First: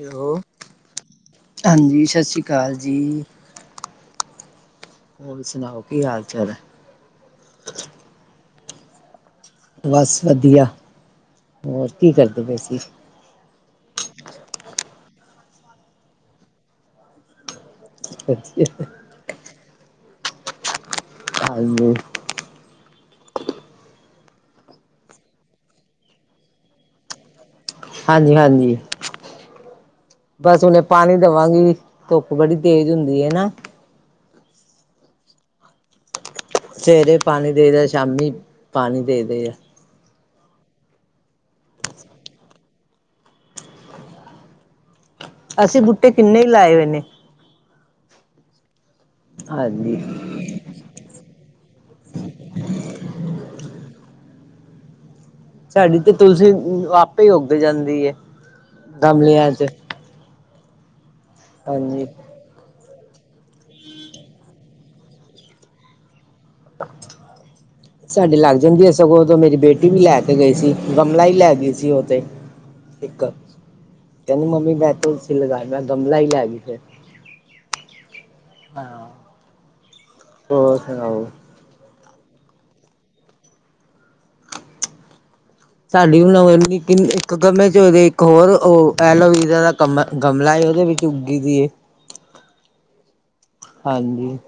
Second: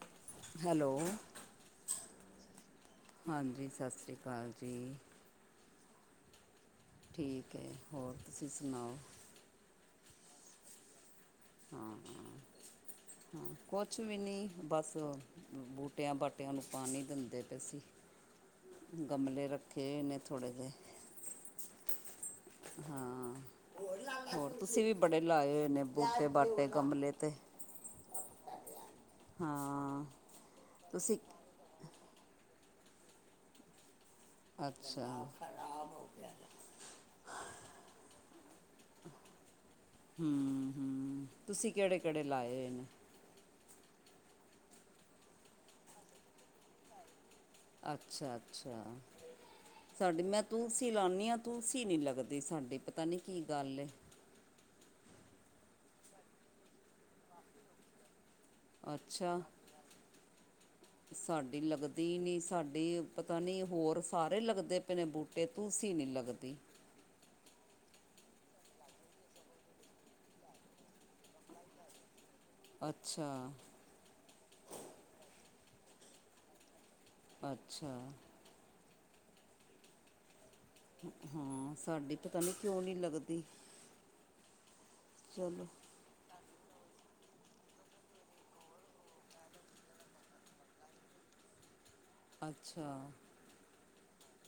ਲੋ hello ਹਾਂਜੀ, ਸਤਿ ਸ੍ਰੀ ਅਕਾਲ ਜੀ, ਹਾਂਜੀ ਸਤਿ ਸ਼੍ਰੀ ਅਕਾਲ ਜੀ ਹੋਰ ਸੁਣਾਓ। ਕੀ ਹਾਲ ਚਾਲ ਹੈ? ਠੀਕ ਏ ਹੋਰ ਤੁਸੀਂ ਸੁਣਾਓ ਬਸ ਵਧੀਆ। ਹੋਰ ਕੀ ਕਰਦੇ ਪਏਸੀ? ਹਾਂ ਕੁਛ ਵੀ ਨਹੀਂ ਬਸ ਬੂਟਿਆਂ-ਬਾਟਿਆਂ ਨੂੰ ਪਾਣੀ ਦਿੰਦੇ ਪਏ ਸੀ। ਗਮਲੇ ਰੱਖੇ ਨੇੇ ਥੋੜੇ ਜੇ ਹਾਂਜੀ। ਹਾਂ, ਹੋਰ ਤੁਸੀਂ ਵੀ ਬੜੇ ਲਾਏ ਹੋਏ ਨੇ ਬੂਟੇ-ਬਾਟੇ ਗਮਲੇ ਤੇ। ਹਾਂਜੀ-ਹਾਂਜੀ। ਹਾਂ ਬਸ ਉਹੁਨੇ ਪਾਣੀ ਤੁਸੀਂ ਦੇਵਾਂਗੀ। ਧੁੱਪ ਬੜੀ ਤੇਜ਼ ਹੁੰਦੀ ਹੈ ਨਾ। ਅੱਛਾ। ਸਵੇਰੇ ਪਾਣੀ ਦੇਇਦਾ ਸ਼ਾਮੀ ਪਾਣੀ ਦੇਇਦਾ। ਹੂੰ-ਹੂੰ, ਤੁਸੀਂ ਕਿਹੜੇ-ਕਿਹੜੇ ਲਾਏ ਹੋਏ ਨੇ? ਅਸੀਂ ਬੂਟੇ ਕਿੰਨੇ ਹੀ ਲਾਏ ਹੋਏ ਨੇ। ਅੱਛਾ- ਅੱਛਾ। ਹਾਂਜੀ ਸਾਡੀ ਮੈਂ ਤੁਲਸੀ ਲਾਉਦੀ ਹਾਂ ਤ ਤੁਲਸੀ ਨੀ ਲੱਗਦੀ ਸਾਡੀ ਪਤਾ ਨੀ ਕੀ ਗੱਲ ਹੈ? ਸਾਡੀ ਤੇ ਤੁਲਸੀ ਆਪੇ ਉੱਗ ਜਾਂਦੀੲਏ। ਅੱਛਾ ਗਮਲੀਆਂ ਚ। ਸਾਡੀ ਹਾਂਜੀ ਲੱਗਦੀ ਨੀ ਸਾਡੀ ਪਤਾ ਨੀ ਹੋਰ ਸਾਰੇ ਲੱਗਦੇ ਆਪਣੇ ਬੂਟੇ ਤੁਲਸੀ ਨੀ ਲੱਗਦੀ। ਤੇ ਸਾਡੇ ਲੱਗ ਜਾਂਦੀ ਹੈ ਸਗੋਂ ਉਦੋਂ ਮੇਰੀ ਬੇਟੀ ਵੀ ਲੈ ਕੇ ਗਈ ਸੀ ਗਮਲਾ ਹੀ ਲੈ ਗਈ ਸੀ ਉਹਤੇ, ਇਕ ਅੱਛਾ ਕਹਿੰਦੀ ਮੰਮੀ ਮੈਂ ਤੁਲਸੀ ਲਗਾ ਲਈ। ਮੈ ਗਮਲਾ ਹੀ ਲੈ ਗਈ ਫੇਰ। ਅੱਛਾ। ਹਾਂ। ਹੋਰ ਸੁਣਾਓ। ਹਾਂ ਸਾਡੀ ਪਤਾ ਨਹੀਂ, ਕਿਉਂ ਨਹੀਂ ਲੱਗਦੀ? ਚਲੋ ਸਾਡੀ ਵੀ ਨਵੇਂ, ਇੱਕ ਗਮਲੇ ਉਹਦੇ ਇੱਕ ਹੋਰ ਉਹ ਐਲੋਵਰਾ ਦਾ ਕਮ ਗਮਲਾ ਉਹਦੇ ਵਿੱਚ ਉਗੀ ਗਈ ਐ। ਅੱਛਾ, ਹਾਂਜੀ,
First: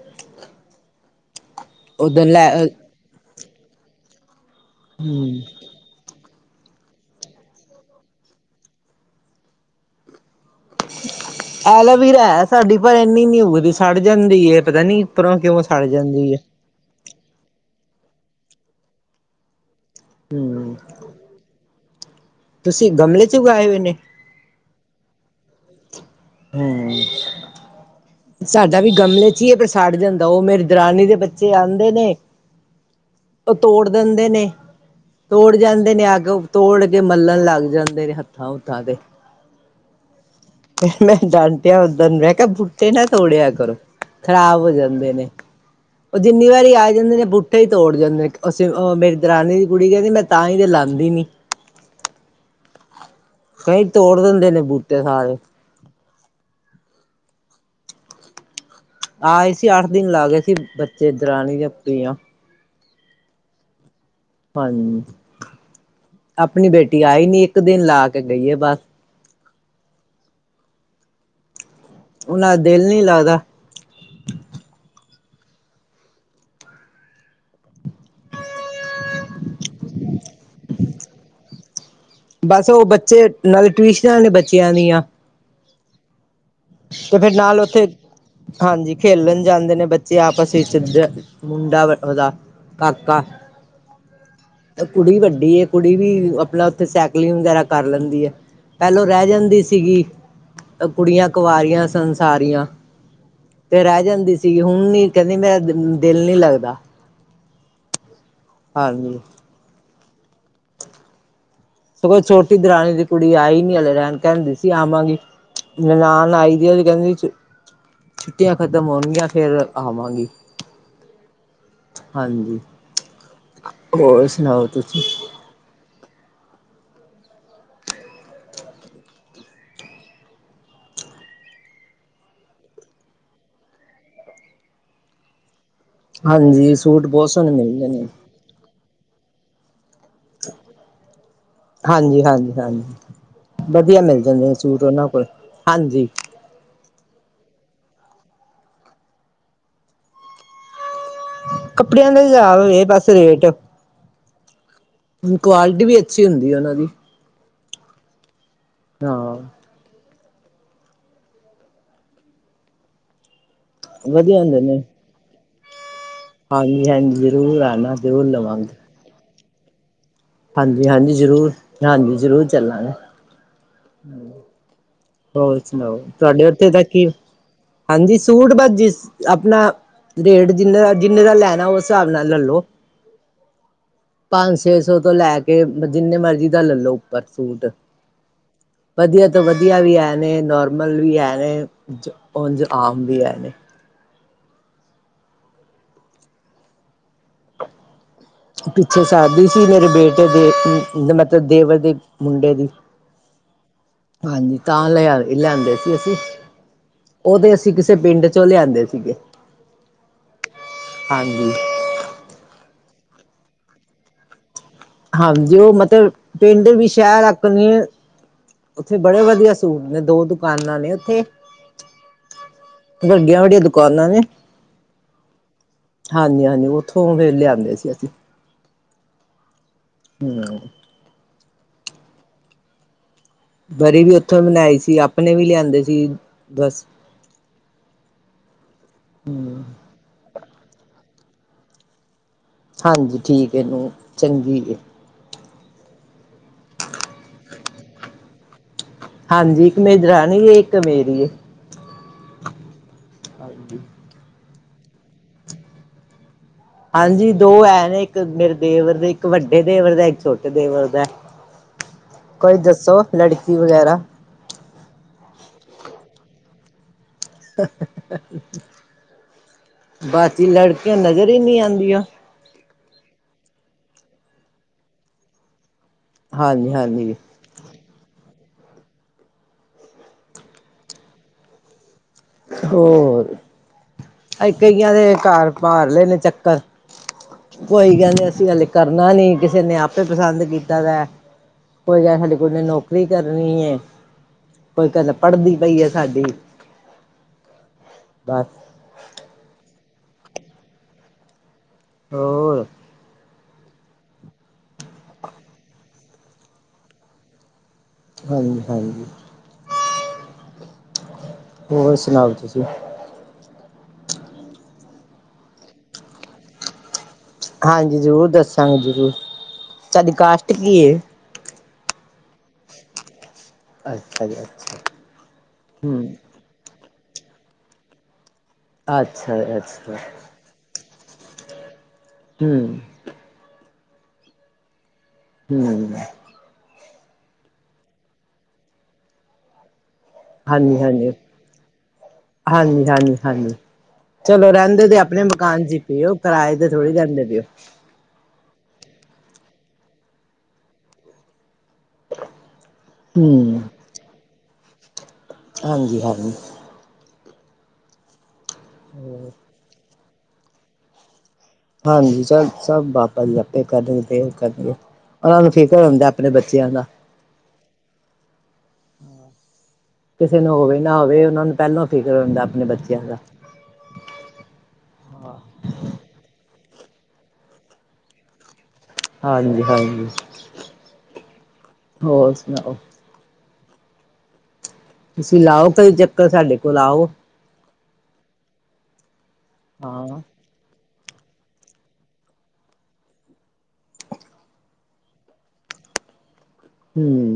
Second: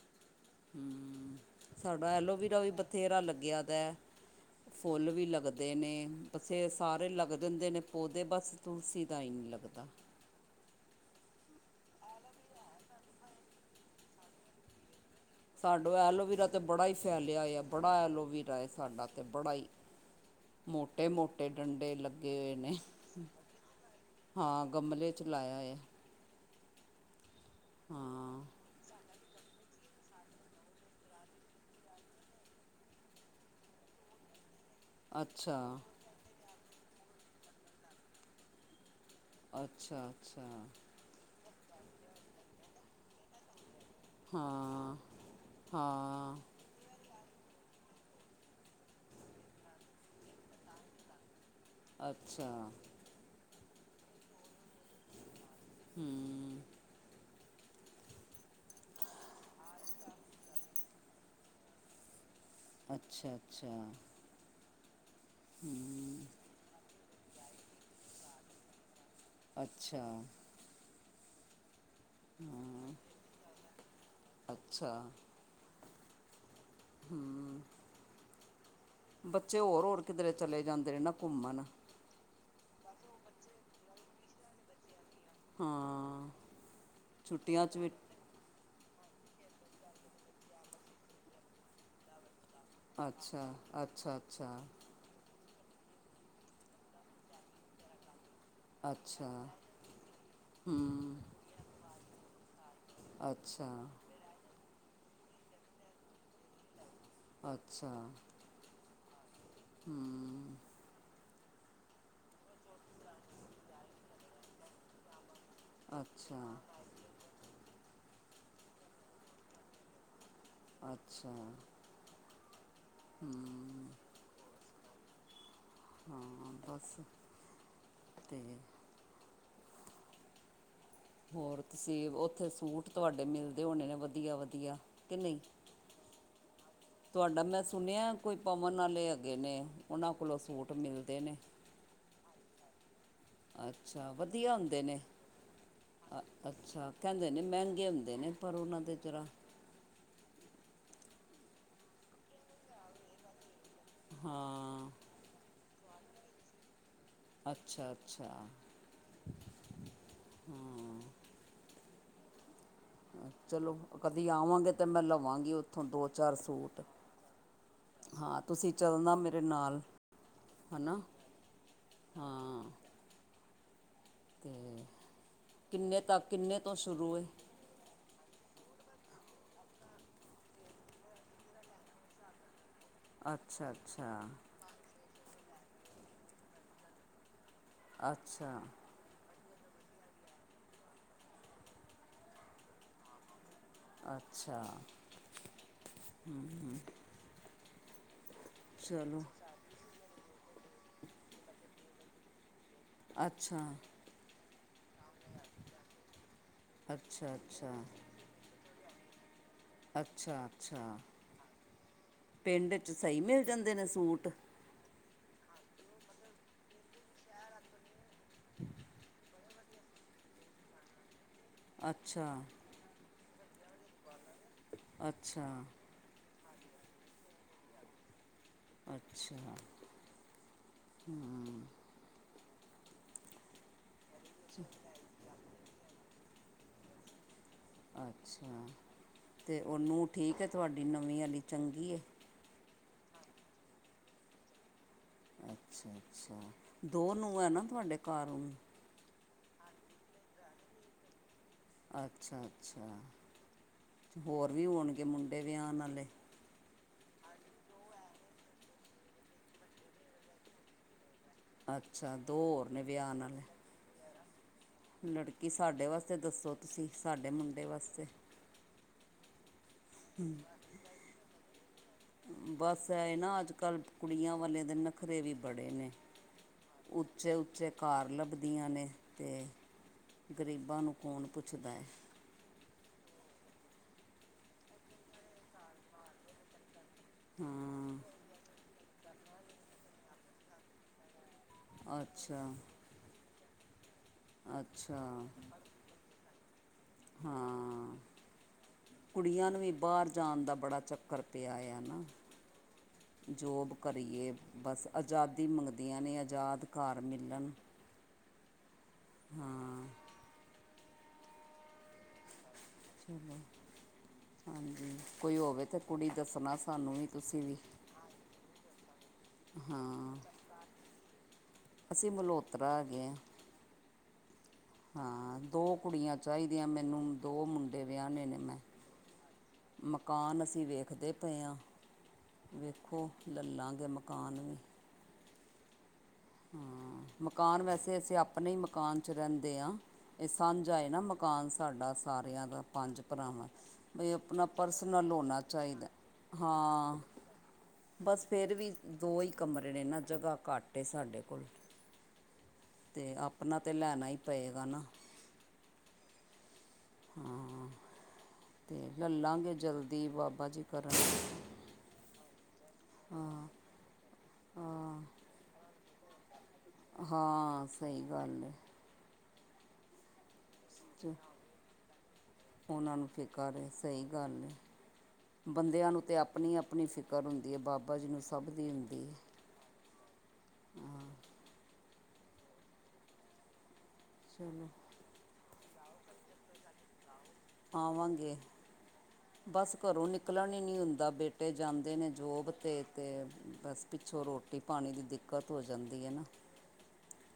ਹੂੰ, ਸਾਡਾ ਉਧਰ ਲੈ ਐਲੋਵਰਾ ਵੀ ਬਥੇਰਾ ਲੱਗਾ। ਜ਼ਿਆਦਾ, ਫੁੱਲ ਵੀ ਹਮ ਲੱਗਦੇ ਨੇ, ਪਸੇ ਸਾਰੇ ਲੱਗਦੇ ਹੁੰਦੇ ਨੇ ਪੌਦੇ ਬਸ ਤੁਲਸੀ ਦਾ ਹੀ ਨਹੀਂ ਲੱਗਦਾ। ਐਲੋਵੀਰਾ ਹੈ ਸਾਡੀ ਪਰ ਇੰਨੀ ਨੀ ਉਗਦੀ ਸੜ ਜਾਂਦੀ ਹੈ ਪਤਾ ਨੀ ਉੱਪਰੋਂ ਕਿਉਂ ਸੜ ਸਾਡਾ ਜਾਂਦੀ ਏ ਐਲੋਵਰਾ ਤੇ ਬੜਾ ਹੀ ਫੈਲਿਆ ਆ ਬੜਾ, ਬਣਾ ਐਲੋਵੀਰਾ ਏ ਸਾਡਾ ਅਤੇ ਬੜਾ ਹੀ, ਹਮ ਮੋਟੇ ਮੋਟੇ, ਡੰਡੇ ਲੱ ਗੇ ਹੋਏ ਨੇ ਤੁਸੀਂ ਗਮਲੇ ਚ ਉਗਾਏ ਹੋਏ ਨੇ ਹਾਂ ਗਮਲੇ ਚ ਲਾਇਆ ਹ ਹੂੰ, ਸਾਡਾ ਵੀ ਗਮਲੇ ਚ ਹੀ ਹੈ, ਪਰ ਸੜ ਜਾਂਦਾ ਉਹ ਮੇਰੇ ਦਰਾਨੀ ਦੇ ਬੱਚੇ ਆਦੇ ਨੇ ਉਹ ਤੋੜ ਦਿੰਦੇ ਨੇ, ਅੱਛਾ ਤੋੜ ਜਾਂਦੇ ਨੇ ਅੱਗ ਤੋੜ ਕੇ ਮੱਲਣ ਲੱਗ ਜਾਂਦੇ ਨੇ ਹੱਥਾਂ ਹੁਥਾਂ ਤੇ, ਅੱਛਾ ਅੱਛਾ, ਕਿਹਾ ਔਦਨ ਮੇ ਕਿਹਾ, ਪੱਤੇ ਨਾ ਤੋੜਿਆ ਕਰੋ। ਖ਼ਰਾਬ ਹੋ ਹਾਂ ਜਾਂਦੇ ਨੇ ਉਹ ਹਾਂ ਜਿੰਨੀ ਵਾਰੀ ਆ ਜਾਂਦੇ ਨੇ ਬੂਟੇ, ਉੱਥੇ ਹੀ ਤੋੜ ਜਾਂਦੇ ਅਸੀਂ ਮੇਰੀ ਦਰਾਨੀ ਦੀ ਕੁੜੀ ਕਹਿੰਦੀ ਮੈਂ ਤਾਂ ਹੀ ਤੇ ਲਾਦੀ ਨੀ, ਅੱਛਾ, ਕਈ ਤੋੜ ਦਿੰਦੇ ਨੇ ਬੂਟੇ ਸਾਰੇ, ਹੂੰ, ਆਏ ਸੀ ਅੱਠ ਦਿਨ ਲਾ ਗਏ ਸੀ ਬੱਚੇ ਇਧਰਣੀ ਜਾਂ ਪੀਆਂ। ਅੱਛਾ ਅੱਛਾ, ਹਾਂਜੀ, ਹੂੰ ਆਪਣੀ ਬੇਟੀ, ਆਈ ਨੀ ਇੱਕ ਦਿਨ ਲਾ ਕੇ ਗਈ ਏ ਬਸ, ਅੱਛਾ, ਉਹਨਾ ਦਾ ਦਿਲ ਹਾਂ ਨੀ ਲੱਗਦਾ। ਅੱਛਾ ਹੂੰ, ਬੱਚੇ ਹੋਰ-ਹੋਰ ਕਿਧਰੇ ਚਲੇ ਜਾਂਦੇ ਨਾ ਘੁੰਮਣ, ਬਸ ਉਹ ਬੱਚੇ ਨਾਲੇ ਟਿਊਸ਼ਨਾਂ ਨੇ ਬੱਚਿਆਂ ਦੀਆਂ। ਹਾਂ ਫਿਰ ਨਾਲ ਛੁੱਟੀਆਂ 'ਚ ਉੱਥੇ ਵੀ ਹਾਂਜੀ ਖੇਲਣ ਜਾਂਦੇ ਨੇ ਬੱਚੇ ਆਪਸ ਵਿੱਚ ਮੁੰਡਾ ਉਹਦਾ ਕਾਕਾ ਅੱਛਾ ਅੱਛਾ ਅੱਛਾ ਅੱਛਾ ਕੁੜੀ ਵੱਡੀ ਏ ਕੁੜੀ ਵੀ ਆਪਣਾ ਉੱਥੇ ਸਾਈਕਲਿੰਗ ਵਗੈਰਾ ਕਰ ਲੈਂਦੀ ਹੈ ਪਹਿਲੋਂ ਰਹਿ ਅੱਛਾ ਜਾਂਦੀ ਸੀਗੀ ਤੇ ਹੂੰ ਕੁੜੀਆਂ ਕੁਆਰੀਆਂ ਸਨ ਸਾਰੀਆਂ ਅੱਛਾ ਤੇ ਰਹਿ ਜਾਂਦੀ ਸੀਗੀ ਓ ਹੁਣ ਨਹੀਂ ਕਹਿੰਦੀ ਮੈਂ ਦਿਲ ਨੀ ਲੱਗਦਾ ਅੱਛਾ ਹਾਂਜੀ ਹੂੰ ਸਗੋਂ ਛੋਟੀ ਦਰਾਣੀ ਦੀ ਕੁੜੀ ਆਈ ਨੀ ਹਲੇ ਰਹਿਣ ਕਹਿੰਦੀ ਸੀ ਆਵਾਂਗੀ ਨਨਾਣ ਅੱਛਾ ਆਏਗੀ ਉਹ ਤੇ ਕਹਿੰਦੀ ਸੀ ਛੁੱਟੀ ਛੁੱਟੀਆਂ ਖਤਮ ਹੋਣਗੀਆਂ ਫੇਰ ਆਵਾਂਗੀ ਅੱਛਾ ਹਾਂਜੀ। ਹੂੰ ਤੁਸੀ ਹਾਂ ਬਸ ਤੇ ਹੋਰਸੀ ਉੱਥੇ ਸੂਟ ਤੁਹਾਡੇ ਮਿਲਦੇ ਹੋਣੇ ਨੇ ਵਧੀਆ ਵਧੀਆ ਕੇ ਨਈ ਹਾਂਜੀ ਸੂਟ ਬਹੁਤ ਸੋਹਣੇ ਮਿਲ ਦੇ ਨੇ ਕਿੰਨੇ ਆ ਉਹਨਾਂ ਕੋਲੋਂ ਸੂਟ ਮਿਲਦੇ ਨੇ ਹਾਂਜੀ ਹਾਂਜੀ ਹਾਂਜੀ ਵਧੀਆ ਅੱਛਾ ਮਿਲ ਜਾਂਦੇ ਨੇ ਵਧੀਆ ਹੁੰਦੇ ਸੂਟ ਉਹਨਾਂ ਕੋਲ ਹਾਂਜੀ ਅ- ਅੱਛਾ ਕਹਿੰਦੇ ਨੇ ਮਹਿੰਗੇ ਹੁੰਦੇ ਨੇ ਪਰੋਨਾ ਦੇ ਜਰਾ ਕੱਪੜਿਆ ਹਾਜ਼ਰ ਹੋਏ ਬਸ ਰੇਟ ਹਾਂ ਕੁਆਲਿਟੀ ਵੀ ਅੱਛੀ ਹੁੰਦੀ ਆ ਉਹਨਾਂ ਦੀ ਅੱਛਾ ਅੱਛਾ ਹਾਂ ਚਲੋ ਕਦੀ ਵਧੀਆ ਹੁੰਦੇ ਆਵਾਂਗੇ ਨੇ ਤੇ ਮੈਂ ਲਵਾਂਗੀ ਉੱਥੋਂ ਦੋ ਚਾਰ ਸੂਟ ਹਾਂਜੀ ਹਾਂਜੀ ਜ਼ਰੂਰ ਆਣਾ ਜ਼ਰੂਰ ਹਾਂ ਤੁਸੀਂ ਲਵਾਂਗੇ ਚੱਲਣਾ ਮੇਰੇ ਤੇ ਨਾਲ ਹਾਂਜੀ ਹਨਾ ਹਾਂਜੀ ਜ਼ਰੂਰ ਹਾਂਜੀ ਜ਼ਰੂਰ ਹਾਂ ਚੱਲਾਂਗੇ ਤੇ ਹੋਰ ਸੁਣਾਓ ਕਿੰਨੇ ਤੱਕ ਤੁਹਾਡੇ ਕਿੰਨੇ ਉੱਥੇ ਤੋਂ ਤਾਂ ਕੀ ਸ਼ੁਰੂ ਹੈ ਹਾਂਜੀ ਸੂਟ ਬਸ ਜਿਸ ਆਪਣਾ ਰੇਟ ਜਿੰਨੇ ਦਾ ਜਿੰਨੇ ਦਾ ਲੈਣਾ ਉਸ ਹਿਸਾਬ ਨਾਲ ਲੈਲੋ ਅੱਛਾ ਅੱਛਾ ਸੋ ਤੋਂ ਲੈ ਕੇ ਜਿੰਨੇ ਮਰਜ਼ੀ ਦਾ ਲੈਲੋ ਉੱਪਰ ਸੂਟ ਅੱਛਾ ਵਧੀਆ। [inaudible] ਵਧੀਆ ਵੀ ਹੈ ਨੇ ਨੋਰਮਲ ਵੀ ਹੈ ਨੇ ਉਂਝ ਆਮ ਵੀ ਹੈ ਨੇ। ਅੱਛਾ [unintelligible] ਹਮ। ਪਿੱਛੇ ਸ਼ਾਦੀ ਸੀ ਮੇਰੇ ਬੇਟੇ ਦੀ ਮਤਲਬ ਦੇਵਰ ਦੇ। ਮੁੰਡੇ ਦੀ। ਅੱਛਾ ਹਾਂਜੀ ਤਾਂ ਲਿਆ ਲਿਆਂਦੇ ਸੀ ਅਸੀਂ ਅੱਛਾ ਉਹਦੇ ਅਸੀਂ ਅੱਛਾ ਕਿਸੇ ਪਿੰਡ ਚੋਂ ਲਿਆਂਦੇ ਸੀ। [unintelligible] ਅੱਛਾ-ਅੱਛਾ ਪਿੰਡ ਚ। ਸਹੀ ਮਿਲ ਜਾਂਦੇ ਨੇ ਸੂਟ। ਹਾਂਜੀ ਉਹ ਮਤਲਬ ਪਿੰਡ ਵੀ ਸ਼ਹਿਰ ਵਾਕਣ ਏ ਉੱਥੇ ਬੜੇ ਵਧੀਆ ਸੂਟ ਨੇ ਦੋ ਦੁਕਾਨਾਂ ਨੇ ਉੱਥੇ। ਅੱਛਾ। ਵੱਡੀਆਂ-ਵੱਡੀਆਂ ਦੁਕਾਨਾਂ ਨੇ। ਅੱਛਾ। ਹਾਂਜੀ-ਹਾਂਜੀ ਉੱਥੋਂ ਫੇਰ ਲਿਆਉਂਦੇ ਸੀ ਅਸੀ। ਅੱਛਾ। ਹਮ। ਵਰੀ ਵੀ। ਉੱਥੋਂ ਬਨਾਈ ਸੀ ਆਪਣੇ ਵੀ ਲਿਆਂਦੇ ਸੀ। ਬਸ। ਅੱਛਾ ਤੇ ਉਹ ਨੂੰ ਠੀਕ ਹੈ। ਤੁਹਾਡੀ ਨਵੀਂ ਵਾਲੀ ਚੰਗੀ ਹੈ। ਹਾਂਜੀ ਠੀਕ ਹੈ ਨੂੰਹ ਚੰਗੀ ਹੈ। ਅੱਛਾ। [unintelligible] ਅੱਛਾ ਦੋ ਨੂਹਾਂ ਹੈ ਨਾ। ਤੁਹਾਡੇ ਘਰ ਆਉਂ। [unintelligible] ਹਾਂਜੀ ਇੱਕ ਮੇਰੀ ਦਰਾਣੀ ਹੈ ਇੱਕ ਮੇਰੀ ਹੈ। ਅੱਛਾ-ਅੱਛਾ ਹੋਰ। ਹੋਰ ਵੀ ਹੋਣਗੇ ਮੁੰਡੇ ਵੀ ਵਿਹਾਉਣ ਵਾਲੇ। ਹਾਂਜੀ ਦੋ ਐ ਨੇ ਇੱਕ ਮੇਰੇ ਦੇਵਰ ਦੇ ਇੱਕ ਵੱਡੇ ਦੇਵਰ ਦਾ ਇੱਕ ਛੋਟੇ ਦੇਵਰ ਦਾ। ਅੱਛਾ ਦੋ ਕੋਈ ਹੋਰ ਨੇ ਦੱਸੋ ਵਿਆਹਣ ਵਾਲੇ ਲੜਕੀ ਵਗੈਰਾ। ਲੜਕੀ ਸਾਡੇ ਵਾਸਤੇ ਦੱਸੋ ਤੁਸੀਂ। ਸਾਡੇ ਮੁੰਡੇ ਵਾਸਤੇ। ਬਾਕੀ ਲੜਕੀਆਂ ਨਜ਼ਰ ਹੀ ਨੀ ਆਉਂਦੀਆਂ। ਬਸ ਇਹ ਨਾ ਅੱਜ ਕੱਲ੍ਹ ਕੁੜੀਆਂ ਵਾਲੇ ਦੇ ਨਖਰੇ ਵੀ ਬੜੇ ਨੇ। ਹਾਂਜੀ ਹਾਂਜੀ ਉੱਚੇ-ਉੱਚੇ ਘਰ ਲੱਭਦੇ। ਛੁੱਟੀਆਂ ਨੇ ਤੇ ਗਰੀਬਾਂ ਨੂੰ ਕੌਣ ਪੁੱਛਦਾ ਹੈ [unintelligible] ਹੋਰ ਕਈਆਂ ਦੇ ਘਰ ਮਾਰ ਲਏ ਨੇ ਚੱਕਰ ਹਾਂ ਕੋਈ ਗੱਲ ਨੀ ਅਸੀਂ ਹਲੇ ਕਰਨਾ ਨੀ ਕਿਸੇ ਨੇ ਆਪੇ ਪਸੰਦ ਕੀਤਾ ਦਾ। ਕੋਈ ਕਹ ਸਾਡੀ ਕੁਈ ਅੱਛਾ ਨੇ ਨੌਕਰੀ ਕਰ ਨੀ ਏ। ਕੋਈ ਅੱਛਾ ਕਿੰਦਾ ਪੜ੍ਹਦੀ ਪਈ ਹੈ ਸਾਡੀ। ਹਾਂ ਬਸ ਕੁੜੀਆਂ ਨੂੰ ਵੀ ਬਾਹਰ ਜਾਣ ਦਾ ਬੜਾ ਚੱਕਰ ਪਆ ਹੋਇਆ। ਹੋਰ। ਜੋਬ ਕਰੀਏ ਬਸ ਆਜ਼ਾਦੀ ਮੰਗਦੀਆਂ ਨੇ ਆਜ਼ਾਦ ਘਰ ਮਿਲਨ। ਹਾਂਜੀ-ਹਾਂਜੀ ਹਾਂ। ਹੋਰ ਸੁਣਾਓ ਤੁਸੀਂ ਚਲੋ ਹਾਂਜੀ ਕੋਈ ਹੋਵੇ ਤੇ ਕੁੜੀ ਦੱਸਣਾ ਸਾਨੂੰ ਵੀ ਤੁਸੀਂ ਵੀ ਹਾਂਜੀ ਜ਼ਰੂਰ ਦੱਸਾਂਗੇ। [inaudible] ਸਾਡੀ ਹਾਂ ਕਾਸ਼ਟ ਕੀ ਐ। ਅਸੀਂ ਮਲੋਤਰਾ ਹੈਗੇ ਹਾਂ। ਅੱਛਾ ਜੀ। ਅੱਛਾ। ਹਾਂ ਦੋ ਹੂੰ। ਕੁੜੀਆਂ ਚਾਹੀਦੀਆਂ ਮੈਨੂੰ ਦੋ ਮੁੰਡੇ ਵਿਆਹਣੇੇ ਨੇ ਮੈਂ। ਅੱਛਾ-ਅੱਛਾ ਦੇ ਪਏ ਆ। ਵੇਖੋ ਲ ਲਾਂਗੇ ਮ ਕਾਨ ਵੀ। ਹਮ ਹਾਂ ਮਕਾਨ ਵੈਸੇ ਅਸੀਂ ਆਪਣੇ ਹੀ ਮਕਾਨ ਚ ਰਹਿੰਦੇ ਹਾਂ। ਇਹ ਸਾਂਝਾ ਹੈ ਨਾ ਹਾਂਜੀ। ਮਕਾਨ ਸਾਡਾ ਸਾਰਿਆਂ ਦਾ ਹਾਂਜੀ ਪੰਜ ਹਾਂਜੀ ਭਰਾਵਾਂ ਹਾਂਜੀ ਬਈ ਆਪਣਾ ਚਲੋ ਰਹਿੰਦੇ ਤੇ ਪਰਸਨਲ ਆਪਣੇ ਹੋਣਾ ਮਕਾਨ ਚ ਹੀ ਚਾਹੀਦਾ, ਪਏ ਓ ਕਿਰਾਏ ਤੇ ਥੋੜ੍ਹੀ ਹਾਂ ਰਹਿੰਦੇ ਪਏ ਓ। ਬਸ ਫੇਰ ਵੀ ਦੋ ਹੀ ਕਮਰੇ ਨੇ ਨਾ ਜਗ੍ਹਾ ਘੱਟ ਏ ਸਾਡੇ ਕੋਲ। ਤੇ ਆਪਣਾ ਤੇ ਲੈਣਾ ਹੀ ਪਏ ਗਾ ਨਾ। ਹਾਂਜੀ-ਹਾਂਜੀ ਹਾਂ ਤੇ ਲਲਾਂਗੇ ਜਲ [unintelligible] ਬਾਬਾ ਜੀ ਕਰਨ ਹਾਂਜੀ ਚ ਸਭ ਬਾਬਾ ਜੀ ਆਪੇ ਕਰਨਗੇ। ਕਰ ਹਾਂ ਉਹਨਾਂ ਨੂੰ ਫੇਰ ਘਰਉਂਦੇ ਆਪਣੇ ਬੱਚੇ ਹਾਂ। ਸਹੀ ਗੱਲ ਹੈ। ਕਿਸੇ ਨੂੰ ਹੋਵੇ ਨਾ ਹੋਵੇ ਉਹਨਾਂ ਨੂੰ ਪਹਿਲਾਂ ਫਿਕਰ ਹੁੰਦਾ ਆਪਣੇ ਉਹਨਾਂ ਬੱਚਿਆਂ ਨੂੰ ਦਾ। ਫਿਕਰ ਸਹੀ ਗੱਲ ਹੈ ਬੰਦਿਆਂ ਨੂੰ ਤੇ ਆਪਣੀ ਆਪਣੀ ਫ਼ਿਕਰ ਹੁੰਦੀ ਹੈ ਬਾਬਾ ਜੀ ਨੂੰ ਸਭ ਦੀ ਹੈ ਹਾਂਜੀ ਹਾਂਜੀ ਹੋਰ ਸੁਣਾਓ ਚਲੋ। ਤੁਸੀਂ ਲਾਓ ਕਦੇ ਚੱਕਰ ਸਾਡੇ ਕੋਲ ਆਓ। ਪਾਵਾਂਗੇ। ਬਸ ਹਾਂ ਘਰੋਂ ਨਿਕਲਣ ਨੀ ਹੁੰਦਾ। ਦਾਂ ਬੇਟੇ ਜਾਂਦੇ ਨੇ ਜੋਬ 'ਤੇ ਅਤੇ ਬਸ ਪਿੱਛੋਂ ਰੋਟੀ ਪਾਣੀ ਦੀ ਦਿੱਕਤ ਹੋ ਜਾਂਦੀ ਹੈ ਨਾ। ਹਮ।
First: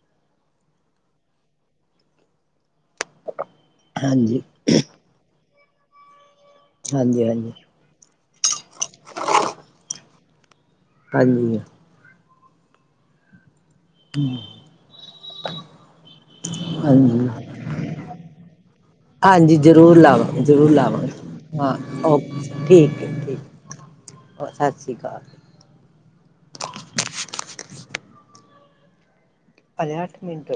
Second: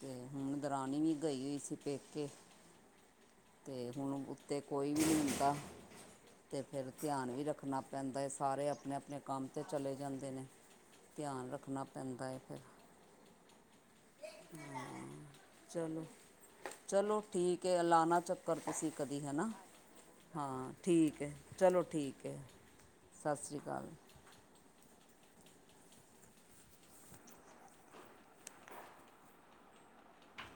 ਤੇ ਹੁਣ ਦਰਣੀ ਵੀ ਗਈ ਹੋਈ ਸੀ ਪੇਕੇ ਤੇ ਹੁਣ ਹਾਂਜੀ ਉੱਤੇ ਕੋਈ ਵੀ ਨਹੀਂ ਹੁੰਦਾ। ਤੇ ਫੇਰ ਹਾਂਜੀ ਧਿਆਨ ਵੀ ਹਾਂਜੀ ਰੱਖਣਾ ਪੈਂਦਾ ਹੈ। ਸਾਰੇ ਆਪਣੇ ਆਪਣੇ ਕੰਮ 'ਤੇ ਚਲੇ ਜਾਂਦੇ ਨੇ। ਧਿਆਨ ਹਾਂਜੀ ਰੱਖਣਾ ਪੈਂਦਾ ਹੈ। [unintelligible] ਹਾਂ ਚਲੋ ਚਲੋ ਹਾਂਜੀ ਠੀਕ ਹੈ ਐਲਾਨਾ ਚੱਕਰ ਤੁਸੀਂ ਕਦੀ ਹੈ ਨਾ ਹਾਂਜੀ ਜ਼ਰੂਰ ਲਾਵਾਂਗੇ ਜ਼ਰੂਰ ਹਾਂ ਲਾਵਾਂਗੇ ਠੀਕ ਹੈ ਹਾਂ ਚਲੋ ਠੀਕ ਹੈ ਓਕੇ ਠੀਕ ਹੈ ਠੀਕ ਸਤਿ ਸ਼੍ਰੀ ਅਕਾਲ। ਸਤਿ ਸ਼੍ਰੀ ਅਕਾਲ ਅਜ ਅਠ ਮਿੰਟ।